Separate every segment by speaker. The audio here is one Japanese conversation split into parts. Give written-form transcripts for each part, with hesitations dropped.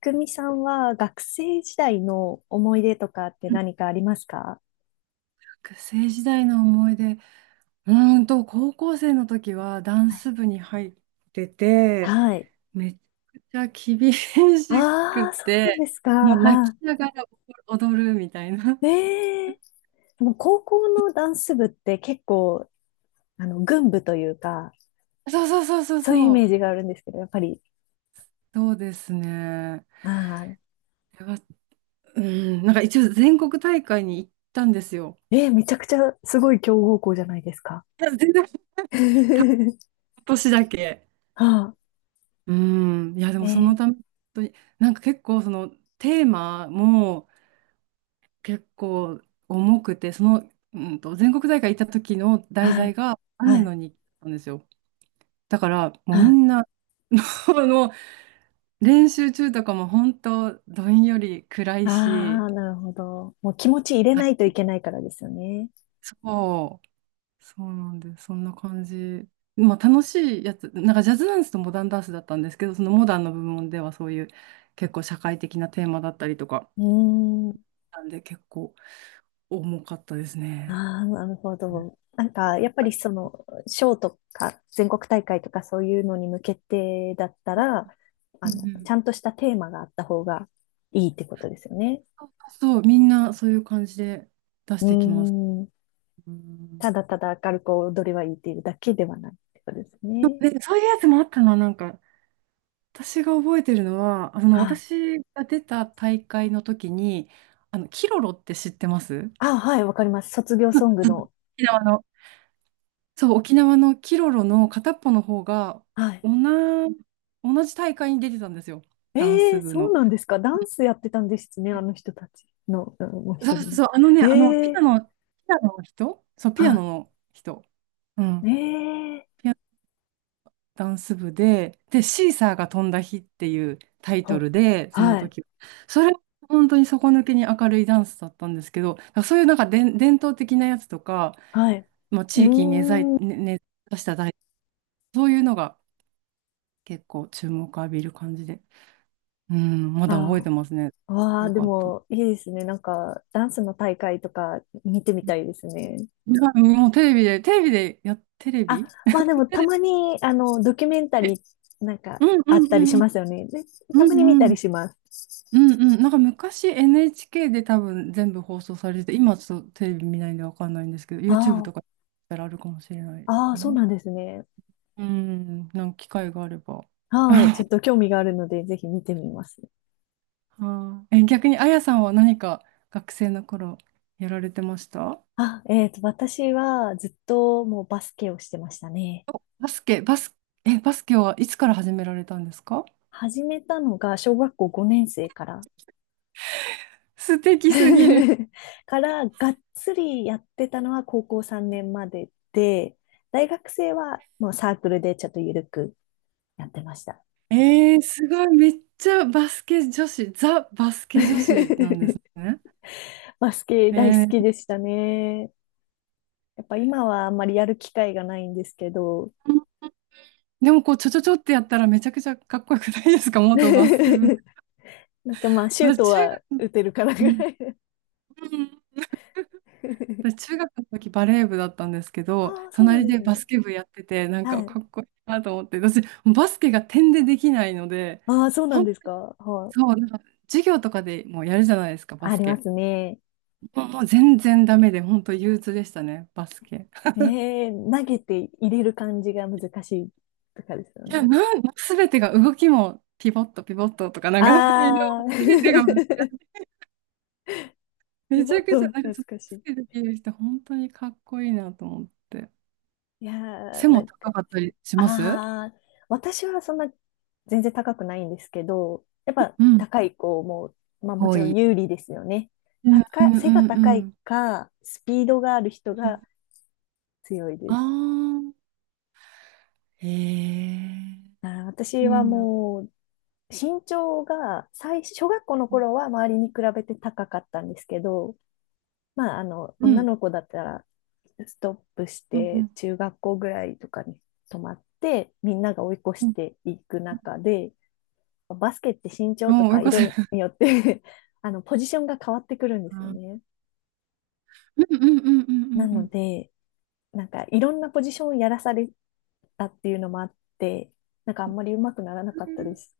Speaker 1: くみさんは学生時代の思い出とかって何かありますか？
Speaker 2: 学生時代の思い出、高校生の時はダン
Speaker 1: はい、
Speaker 2: ス部に入ってて、
Speaker 1: はい。
Speaker 2: めちゃくちゃ厳し
Speaker 1: あ
Speaker 2: く
Speaker 1: あ、そうなん
Speaker 2: て、
Speaker 1: ですか。
Speaker 2: もう泣き
Speaker 1: は
Speaker 2: ながら踊るみたいな。
Speaker 1: い。ええ。でもう高校のダンス部って結構、群舞というか、
Speaker 2: そうそうそうそう
Speaker 1: そういうイ
Speaker 2: そ
Speaker 1: メー
Speaker 2: う。
Speaker 1: ジがあるんですけど、やっぱり、
Speaker 2: そうですね。
Speaker 1: ああ、
Speaker 2: これは、うん、なんか一応全国大会に行ったんですよ。
Speaker 1: めちゃくちゃすごい強豪校じゃないですか。
Speaker 2: いや全然、たっ た年だけ。
Speaker 1: はあ、
Speaker 2: うん、いやで
Speaker 1: え
Speaker 2: もその
Speaker 1: ー
Speaker 2: ため、本当になんか結構そのテーマも、結構重くて、その、全国大会行った時の題
Speaker 1: は
Speaker 2: 材
Speaker 1: い、
Speaker 2: が
Speaker 1: は
Speaker 2: 雨
Speaker 1: い、
Speaker 2: の日記だったんですよ。だから、もう
Speaker 1: は
Speaker 2: み
Speaker 1: い。
Speaker 2: んな、あの、練習中とかも本当、どんより暗い
Speaker 1: あ
Speaker 2: し、
Speaker 1: あ、なるほど。もう気持ち入れないと
Speaker 2: あ
Speaker 1: いけないからですよね。
Speaker 2: そう、そうなんで、そんな感じ。まあ、楽しいやつ、なんかジャズダンスとモダンダンスだったんですけど、そのモダンの部門ではそういう結構社会的なテーマだったりとか、
Speaker 1: うーん。
Speaker 2: なんで結構重かったです
Speaker 1: あ
Speaker 2: ね。
Speaker 1: あ、なるほ
Speaker 2: う
Speaker 1: ど。なんか、や
Speaker 2: ん
Speaker 1: っぱりその、賞とか、全国大会とかそういうのに向けてだったら、
Speaker 2: う
Speaker 1: ち
Speaker 2: ん
Speaker 1: ゃんとしたテーマがあった方がいいってことですよね。
Speaker 2: そう、みんなそういう感じで出し
Speaker 1: う
Speaker 2: てきます。
Speaker 1: ーん。
Speaker 2: うん。
Speaker 1: ただただ明るく踊りはいいっていうだけではないってことですね。
Speaker 2: で、そういうやつもあったな、なんか、私が覚えてるのは、あの、
Speaker 1: はい。
Speaker 2: 私が出た大会の時に、あの、キロロって知ってます？う
Speaker 1: あ、はい、わかります。卒業
Speaker 2: ん、
Speaker 1: ソングの。
Speaker 2: 沖縄の、そう、沖縄のキロロの片っぽの方が、
Speaker 1: はい。
Speaker 2: 同じ、同じ大会に出てたんですよ、ダン
Speaker 1: え
Speaker 2: ス
Speaker 1: え、
Speaker 2: 部
Speaker 1: そう
Speaker 2: の。
Speaker 1: なんですか。ダンスやってたんですね。あ
Speaker 2: え
Speaker 1: の人たちの、うん、もう一
Speaker 2: そ
Speaker 1: 人
Speaker 2: うそ
Speaker 1: に
Speaker 2: う
Speaker 1: なっ
Speaker 2: そう、
Speaker 1: て。
Speaker 2: あのね、あの、
Speaker 1: え
Speaker 2: ピア
Speaker 1: え、
Speaker 2: ノ、ピアノの人、そう、ピアノ
Speaker 1: は
Speaker 2: の人。うん。
Speaker 1: い。ええ、
Speaker 2: ダンス部で、シーサーが飛んだ日っていうタイト
Speaker 1: ほ、
Speaker 2: ルで、その
Speaker 1: はい。
Speaker 2: 時、それ、本当に底抜けに明るいダンスだったんですけど、だからそういうなんか伝統的なやつとか、
Speaker 1: はい。
Speaker 2: まあ、
Speaker 1: う
Speaker 2: 地域に
Speaker 1: ーん。
Speaker 2: 根ざしたダンス、そういうのが結構注目を浴びる感じで、うん、まだ覚え
Speaker 1: あ
Speaker 2: てますね。
Speaker 1: あ、わ
Speaker 2: よ
Speaker 1: あ、で
Speaker 2: かった。い
Speaker 1: もいいですね。なんか、ダンスの大会とか見てみたいですね。
Speaker 2: や、もうテレビで、テレビで、や、テレ
Speaker 1: あ、
Speaker 2: ビ
Speaker 1: まあでも
Speaker 2: テ
Speaker 1: た
Speaker 2: レ
Speaker 1: まに、ドキュメンタ
Speaker 2: ビ、
Speaker 1: リーなんか
Speaker 2: うん
Speaker 1: あ
Speaker 2: う
Speaker 1: っ
Speaker 2: ん
Speaker 1: たりし
Speaker 2: うん
Speaker 1: ますよね。で
Speaker 2: う
Speaker 1: た
Speaker 2: んう
Speaker 1: まに見
Speaker 2: ん
Speaker 1: た
Speaker 2: うん。
Speaker 1: りします。
Speaker 2: うんうん。なんか昔 NHK で多分全部放送されてて、今ちょっとテレビ見ないんでわかんないんですけど、YouTube
Speaker 1: あ
Speaker 2: とかだったらあるかもしれない
Speaker 1: あ、ああ、
Speaker 2: か
Speaker 1: そう
Speaker 2: な。
Speaker 1: なんですね。
Speaker 2: うん、なんか機会があれば。
Speaker 1: はい。ちょっ と興味があるので、ぜひ見てみます。
Speaker 2: あーえ、逆にあやさんは何か学生の頃やられてました？
Speaker 1: あ、私はずっともうバスケをしてましたね。
Speaker 2: バスケ、バス、バスケはいつから始められたんですか？
Speaker 1: 始めたのが小学校5年生から
Speaker 2: 素敵すぎる。
Speaker 1: からがっつりやってたのは高校3年までで、大学生はもうサークルでちょっとゆるくやってました。
Speaker 2: すごい、めっちゃバスケ女子、ザ・バスケ女子なんです ね。
Speaker 1: バスケ
Speaker 2: え
Speaker 1: 大好き
Speaker 2: ー
Speaker 1: でしたね。やっぱ今はあんまりやる機会がないんですけど、
Speaker 2: でもこう、ちょちょちょってやったらめちゃくちゃかっこよくないですか？ 元バスケ部。
Speaker 1: なんかまあシュート
Speaker 2: 私、中
Speaker 1: は
Speaker 2: 学、
Speaker 1: 打てるから
Speaker 2: う
Speaker 1: ぐ
Speaker 2: ん、
Speaker 1: らい。
Speaker 2: うん私、中学の時バレー部だったんですけど、
Speaker 1: ああ、そうなん
Speaker 2: 隣
Speaker 1: で
Speaker 2: で
Speaker 1: す
Speaker 2: バ
Speaker 1: ね。
Speaker 2: スケ部やってて、なんか
Speaker 1: はい。
Speaker 2: かっこいいなと思って、私、バスケが点でできないので、
Speaker 1: ああ、そうなん
Speaker 2: 本
Speaker 1: で
Speaker 2: 当
Speaker 1: すか。
Speaker 2: に、
Speaker 1: はい。
Speaker 2: そう、なんか授業とかでもうやるじゃないですか、バ
Speaker 1: あ
Speaker 2: ス
Speaker 1: りま
Speaker 2: ケ。
Speaker 1: すね。
Speaker 2: もうもう全然ダメで、本当憂鬱でしたね、バスケ。
Speaker 1: 投げて入れる感じが難しいとかですよ
Speaker 2: いや、
Speaker 1: ね。
Speaker 2: すべてが動きも、ピボット、ピボットとか、なんか、いろいろ、
Speaker 1: ああ、
Speaker 2: すべてが
Speaker 1: リ
Speaker 2: めち
Speaker 1: モ
Speaker 2: ゃ
Speaker 1: ー
Speaker 2: くち
Speaker 1: ト
Speaker 2: ゃ、な んか
Speaker 1: 懐
Speaker 2: その
Speaker 1: かし
Speaker 2: つ
Speaker 1: い。
Speaker 2: けてきる人、本当にかっこいいなと思って。
Speaker 1: いや
Speaker 2: 背
Speaker 1: ー、な
Speaker 2: も
Speaker 1: んか、
Speaker 2: 高かったりします？
Speaker 1: ああ、私はそんな全然高くないんですけど、やっぱ
Speaker 2: うん。
Speaker 1: 高い子も、まあも
Speaker 2: 多
Speaker 1: ちろん
Speaker 2: い。
Speaker 1: 有利ですよね。
Speaker 2: うんう
Speaker 1: 高い、
Speaker 2: ん
Speaker 1: 背が
Speaker 2: うんう
Speaker 1: 高い
Speaker 2: ん。
Speaker 1: か、スピードがある人が強いで
Speaker 2: あ
Speaker 1: す。
Speaker 2: あー。へえ。
Speaker 1: あー、
Speaker 2: い
Speaker 1: 私
Speaker 2: い
Speaker 1: は
Speaker 2: な。
Speaker 1: もう、身長が最、小学校の
Speaker 2: うん
Speaker 1: 頃は周りに比べて高かったんですけど、まあ、
Speaker 2: う
Speaker 1: 女
Speaker 2: ん
Speaker 1: の子だったら、ストップし
Speaker 2: う
Speaker 1: て、
Speaker 2: ん
Speaker 1: 中学校ぐらいとかに泊まって、みんなが追い越し
Speaker 2: うん。
Speaker 1: ていく中で、バスケって身長と
Speaker 2: おーよ
Speaker 1: か
Speaker 2: かったあー、追い
Speaker 1: 色
Speaker 2: 越せる。
Speaker 1: によって ポジションが変わってくるん
Speaker 2: う
Speaker 1: ですよ
Speaker 2: ん
Speaker 1: ね。
Speaker 2: うんうんうんう
Speaker 1: な
Speaker 2: んう
Speaker 1: の
Speaker 2: ん。
Speaker 1: で、なんか、いろんなポジションをやらされたっていうのもあって、なんかあんまり上手くならな
Speaker 2: う
Speaker 1: かったで
Speaker 2: ん
Speaker 1: す。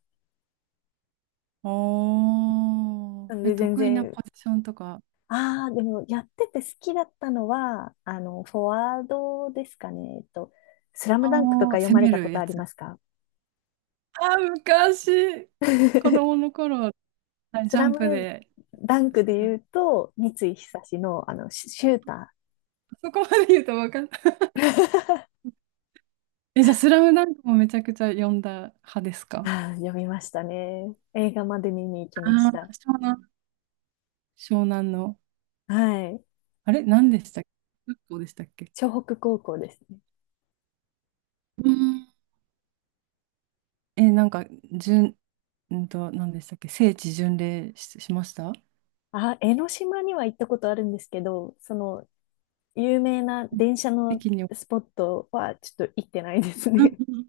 Speaker 2: おー、
Speaker 1: なので、全
Speaker 2: 得意な
Speaker 1: 然、
Speaker 2: ポジションとか、
Speaker 1: ああ、でもやってて好きだったのは、フォワードですかね。スラ
Speaker 2: あ
Speaker 1: ムダンクとか
Speaker 2: あ、
Speaker 1: 読
Speaker 2: 攻
Speaker 1: まれ
Speaker 2: め
Speaker 1: たこ
Speaker 2: る
Speaker 1: と
Speaker 2: や
Speaker 1: あり
Speaker 2: つ。
Speaker 1: ますか？
Speaker 2: あー、昔、子 供の頃は、はい
Speaker 1: ス
Speaker 2: ジャ
Speaker 1: ラ
Speaker 2: ン
Speaker 1: ム
Speaker 2: プで
Speaker 1: ダンク
Speaker 2: し
Speaker 1: で
Speaker 2: た。
Speaker 1: 言うと、三井久の、シシュータ
Speaker 2: そこまで言うと分かんない。
Speaker 1: ー。
Speaker 2: じゃあ、スラムダンクもめちゃくちゃ読んだ派ですか？
Speaker 1: ああ、読みましたね。映画まで見に行きま
Speaker 2: あ
Speaker 1: し
Speaker 2: あー、
Speaker 1: た。
Speaker 2: 湘南の。
Speaker 1: はい。
Speaker 2: あれ何でしたっけ？学校でしたっけ？
Speaker 1: 湘北高校ですね。
Speaker 2: うん。なんか、順、何でしたっけ？聖地巡礼し、しました？う
Speaker 1: あ、江ノ島には行ったことあるんですけど、その、有名な
Speaker 2: ん、
Speaker 1: 電車
Speaker 2: 北
Speaker 1: の
Speaker 2: 京に。うん
Speaker 1: スポットはちょっと行ってないです
Speaker 2: う
Speaker 1: ね。
Speaker 2: ん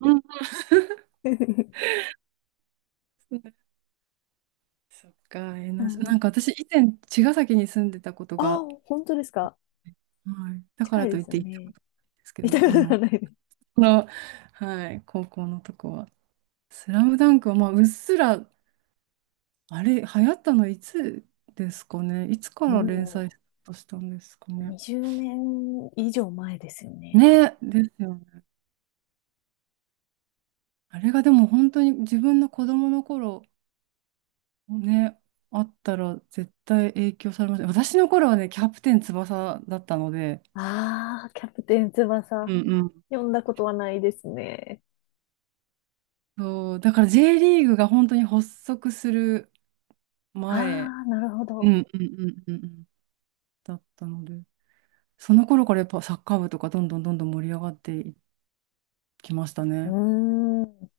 Speaker 2: うんうん そっか、
Speaker 1: う
Speaker 2: な
Speaker 1: ん。
Speaker 2: んか私、以前、茅ヶ崎に住んでたこと
Speaker 1: あ
Speaker 2: が
Speaker 1: あ、本当です
Speaker 2: あっ
Speaker 1: か。
Speaker 2: て、はい、だか
Speaker 1: 近
Speaker 2: ら
Speaker 1: い
Speaker 2: と
Speaker 1: で
Speaker 2: いっ
Speaker 1: すよ
Speaker 2: て行ったこと
Speaker 1: ね。
Speaker 2: ないんですけ
Speaker 1: 見た
Speaker 2: ど、
Speaker 1: こ
Speaker 2: あ
Speaker 1: と
Speaker 2: の、
Speaker 1: がないです。
Speaker 2: この、はい、高校のとこは。スラムダンクは、まあ、うっすら、あれ、流行ったのいつですかね。いつから連載
Speaker 1: も
Speaker 2: スタートしたんですか
Speaker 1: う、
Speaker 2: ね。
Speaker 1: 20年以上前ですよね、多分。
Speaker 2: ね、ですよね。あれがでも本当に自分の子供の頃、ね、あったら絶対影響されます。私の頃はね、キャプテン翼だったので、
Speaker 1: ああ、キャプテン
Speaker 2: う
Speaker 1: 翼。
Speaker 2: んうん。
Speaker 1: 読んだことはないですね。
Speaker 2: そう、だから J リーグが本当に発足する
Speaker 1: あ
Speaker 2: 前。
Speaker 1: あ、なるほ
Speaker 2: う
Speaker 1: ど。
Speaker 2: んうんうんうんうん。だったので、その頃からやっぱサッカー部とかどんどんどんどん盛り上がっていきました
Speaker 1: う
Speaker 2: ね。
Speaker 1: ーん。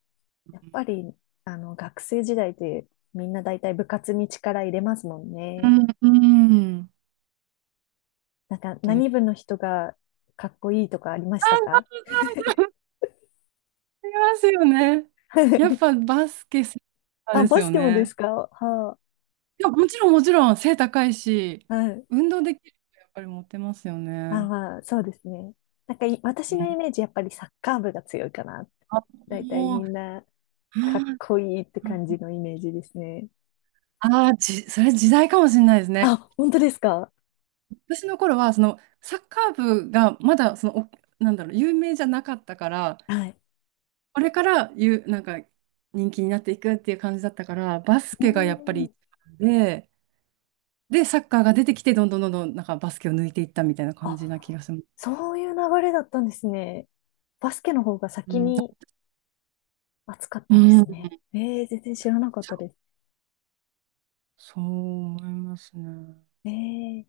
Speaker 1: やっぱり、学生時代ってみんな大体部活に力入れますもん
Speaker 2: う
Speaker 1: ね。
Speaker 2: ん、うんっ
Speaker 1: なんか、
Speaker 2: て
Speaker 1: 何部の人がかっこいいとかありまし
Speaker 2: あ。
Speaker 1: たか？
Speaker 2: ありますよね。
Speaker 1: は
Speaker 2: やっ
Speaker 1: い。
Speaker 2: ぱバスケセン ター
Speaker 1: あ、
Speaker 2: です
Speaker 1: バス
Speaker 2: よ
Speaker 1: ケもです
Speaker 2: ね。
Speaker 1: か？は
Speaker 2: いや、もちろんもちろん背高いし、
Speaker 1: あ、はい。
Speaker 2: 運動できるとやっぱりモテますよね。
Speaker 1: ああ、そうですね。なんかい私
Speaker 2: う
Speaker 1: のイ
Speaker 2: ん
Speaker 1: メージ、やっぱりサッカー部が強いかな。
Speaker 2: あ、
Speaker 1: だいたい
Speaker 2: も
Speaker 1: み
Speaker 2: う、
Speaker 1: んなかっこいいって感じのイメージですね。
Speaker 2: ああー、それ時代かもしれないですね。
Speaker 1: あ、本当ですか？
Speaker 2: 私の頃は、その、サッカー部がまだ、その、なんだろう、有名じゃなかったから、
Speaker 1: はい。
Speaker 2: これからなんか、人気になっていくっていう感じだったから、バス
Speaker 1: う
Speaker 2: ケがやっぱ
Speaker 1: ー
Speaker 2: り一
Speaker 1: ん。
Speaker 2: 番で、サッカーが出てきて、どんどんどんどん、なんかバスケを抜いていったみたいな感じな気
Speaker 1: あ、
Speaker 2: がします。
Speaker 1: そういう流れだったんですね。バスケの方が
Speaker 2: う
Speaker 1: 先
Speaker 2: ん。
Speaker 1: に熱かっ
Speaker 2: う
Speaker 1: たんで
Speaker 2: ん。
Speaker 1: すね。ええ、全然知らなかったです。
Speaker 2: そう思いますね。
Speaker 1: えー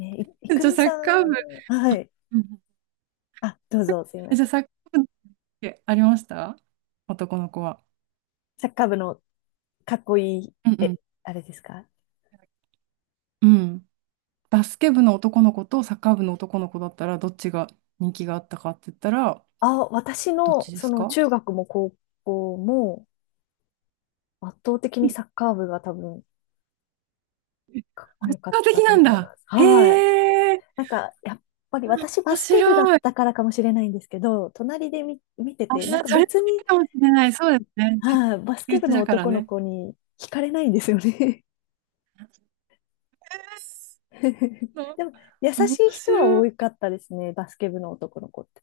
Speaker 1: え、ねい、い く
Speaker 2: じゃあ、
Speaker 1: み
Speaker 2: サ
Speaker 1: さ
Speaker 2: ッカー部、
Speaker 1: ん、はい。
Speaker 2: うんうん
Speaker 1: あ、どうぞ、すみま
Speaker 2: じゃ
Speaker 1: せ
Speaker 2: あ、
Speaker 1: ん。
Speaker 2: サッカー部ってありました？男の子は。
Speaker 1: サッカー部のかっこいい、
Speaker 2: うんうん。
Speaker 1: え、あれですか？
Speaker 2: うん。バスケ部の男の子とサッカー部の男の子だったら、どっちが人気があったかって言ったら、
Speaker 1: あ、私
Speaker 2: どっ
Speaker 1: の、
Speaker 2: ちで
Speaker 1: そ
Speaker 2: す
Speaker 1: の
Speaker 2: か？
Speaker 1: 中学も高校も圧倒的
Speaker 2: う
Speaker 1: に
Speaker 2: ん
Speaker 1: サッカー部が多分
Speaker 2: え
Speaker 1: かっこよ
Speaker 2: 圧
Speaker 1: かっ
Speaker 2: 倒
Speaker 1: た
Speaker 2: 的
Speaker 1: と
Speaker 2: な
Speaker 1: 思
Speaker 2: ん
Speaker 1: いま
Speaker 2: だ。
Speaker 1: す。はい。
Speaker 2: へえ、
Speaker 1: なんか、やっぱり私バ
Speaker 2: 面
Speaker 1: ス
Speaker 2: 白
Speaker 1: ケ部だっ
Speaker 2: い。
Speaker 1: たからかもしれないんですけど、隣で見、見て
Speaker 2: あ、
Speaker 1: て、
Speaker 2: そ
Speaker 1: なんか
Speaker 2: れもい
Speaker 1: 別に、
Speaker 2: いかもしれない。そうですね。自分
Speaker 1: はい、バス
Speaker 2: 身
Speaker 1: ケ部
Speaker 2: 内
Speaker 1: の
Speaker 2: だから
Speaker 1: 男の
Speaker 2: ね。
Speaker 1: 子に惹かれないんですよね。
Speaker 2: の
Speaker 1: でも、優
Speaker 2: 面
Speaker 1: しい人は
Speaker 2: 白い。
Speaker 1: 多かったですね、バスケ部の男の子って。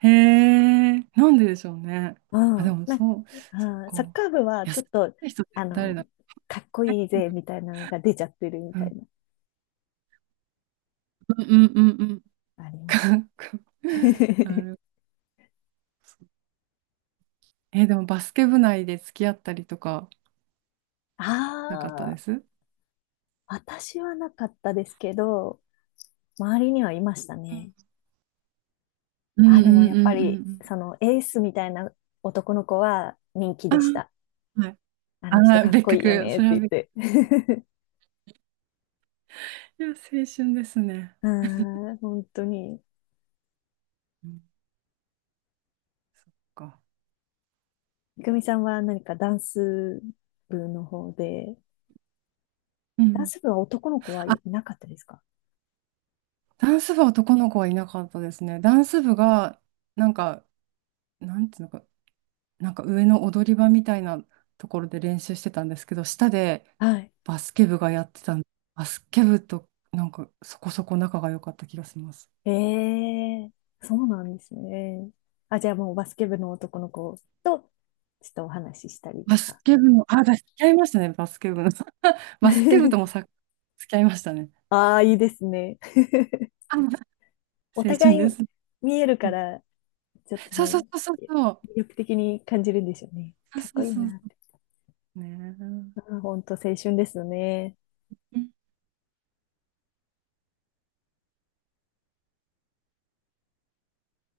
Speaker 2: へえ、なんででしょうね。
Speaker 1: う
Speaker 2: あ、で
Speaker 1: ん。
Speaker 2: も
Speaker 1: なんか、
Speaker 2: そう、そっ
Speaker 1: あーサッ
Speaker 2: か。
Speaker 1: カー部は
Speaker 2: 優
Speaker 1: ちょ
Speaker 2: し
Speaker 1: っと、
Speaker 2: い人って
Speaker 1: あ
Speaker 2: 誰
Speaker 1: の、
Speaker 2: だ？
Speaker 1: かっこいいぜみたいなのが出ちゃってるみ
Speaker 2: う
Speaker 1: た
Speaker 2: ん、
Speaker 1: いな
Speaker 2: うんうんうん
Speaker 1: ありました。
Speaker 2: うん。な るほど。でもバスケ部内で付き合ったりとかなかったで
Speaker 1: あ
Speaker 2: す？
Speaker 1: あ、
Speaker 2: う
Speaker 1: 私はなかったですけど、周りにはいましたね。
Speaker 2: んう
Speaker 1: あ、
Speaker 2: んう
Speaker 1: でもやっ
Speaker 2: ん
Speaker 1: ぱ
Speaker 2: う
Speaker 1: り、
Speaker 2: ん
Speaker 1: そのエースみたいな男の子は人気
Speaker 2: う
Speaker 1: でし
Speaker 2: ん。
Speaker 1: た。
Speaker 2: あ、はい。
Speaker 1: あの人
Speaker 2: あ、
Speaker 1: かっ
Speaker 2: 別
Speaker 1: こいいよ
Speaker 2: 格。
Speaker 1: ねっ
Speaker 2: そ
Speaker 1: て
Speaker 2: れは
Speaker 1: 言っ
Speaker 2: 別
Speaker 1: て。
Speaker 2: 格。いや、青春ですね。
Speaker 1: うん、本当に。
Speaker 2: うん、そっか。
Speaker 1: いくみさんは何かダンス部の方で、
Speaker 2: う
Speaker 1: ダン
Speaker 2: ん。
Speaker 1: ス部は男の子は
Speaker 2: あ、
Speaker 1: いなかったですか？
Speaker 2: ダンス部は男の子はいなかったですね。ダンス部が、なんか、なんていうのか、なんか上の踊り場みたいなところで練習してたんですけど、下で
Speaker 1: はい。
Speaker 2: バスケ部がやってたんで、バスケ部となんかそこそこ仲が良かった気がします。
Speaker 1: ええ、そうなんですね。あ、じゃあもうバスケ部の男の子と、ちょっとお話ししたりと
Speaker 2: バス
Speaker 1: か。
Speaker 2: ケ部の、付き合いましたね、バスケ部の。バスケ部ともさ、付き合いましたね。
Speaker 1: ああ、いいですね。
Speaker 2: あ、
Speaker 1: お
Speaker 2: 青
Speaker 1: 互
Speaker 2: 春
Speaker 1: い
Speaker 2: です。
Speaker 1: 見える
Speaker 2: う
Speaker 1: か
Speaker 2: ん
Speaker 1: ら、ちょっと
Speaker 2: そうそ
Speaker 1: ね、
Speaker 2: うそうそうそう。
Speaker 1: 魅力的に感じるんでしょうね。
Speaker 2: そう
Speaker 1: かっ
Speaker 2: そ
Speaker 1: こ
Speaker 2: う
Speaker 1: いい
Speaker 2: そうそ
Speaker 1: なって。
Speaker 2: う。ね
Speaker 1: あー、本当青春ですよね。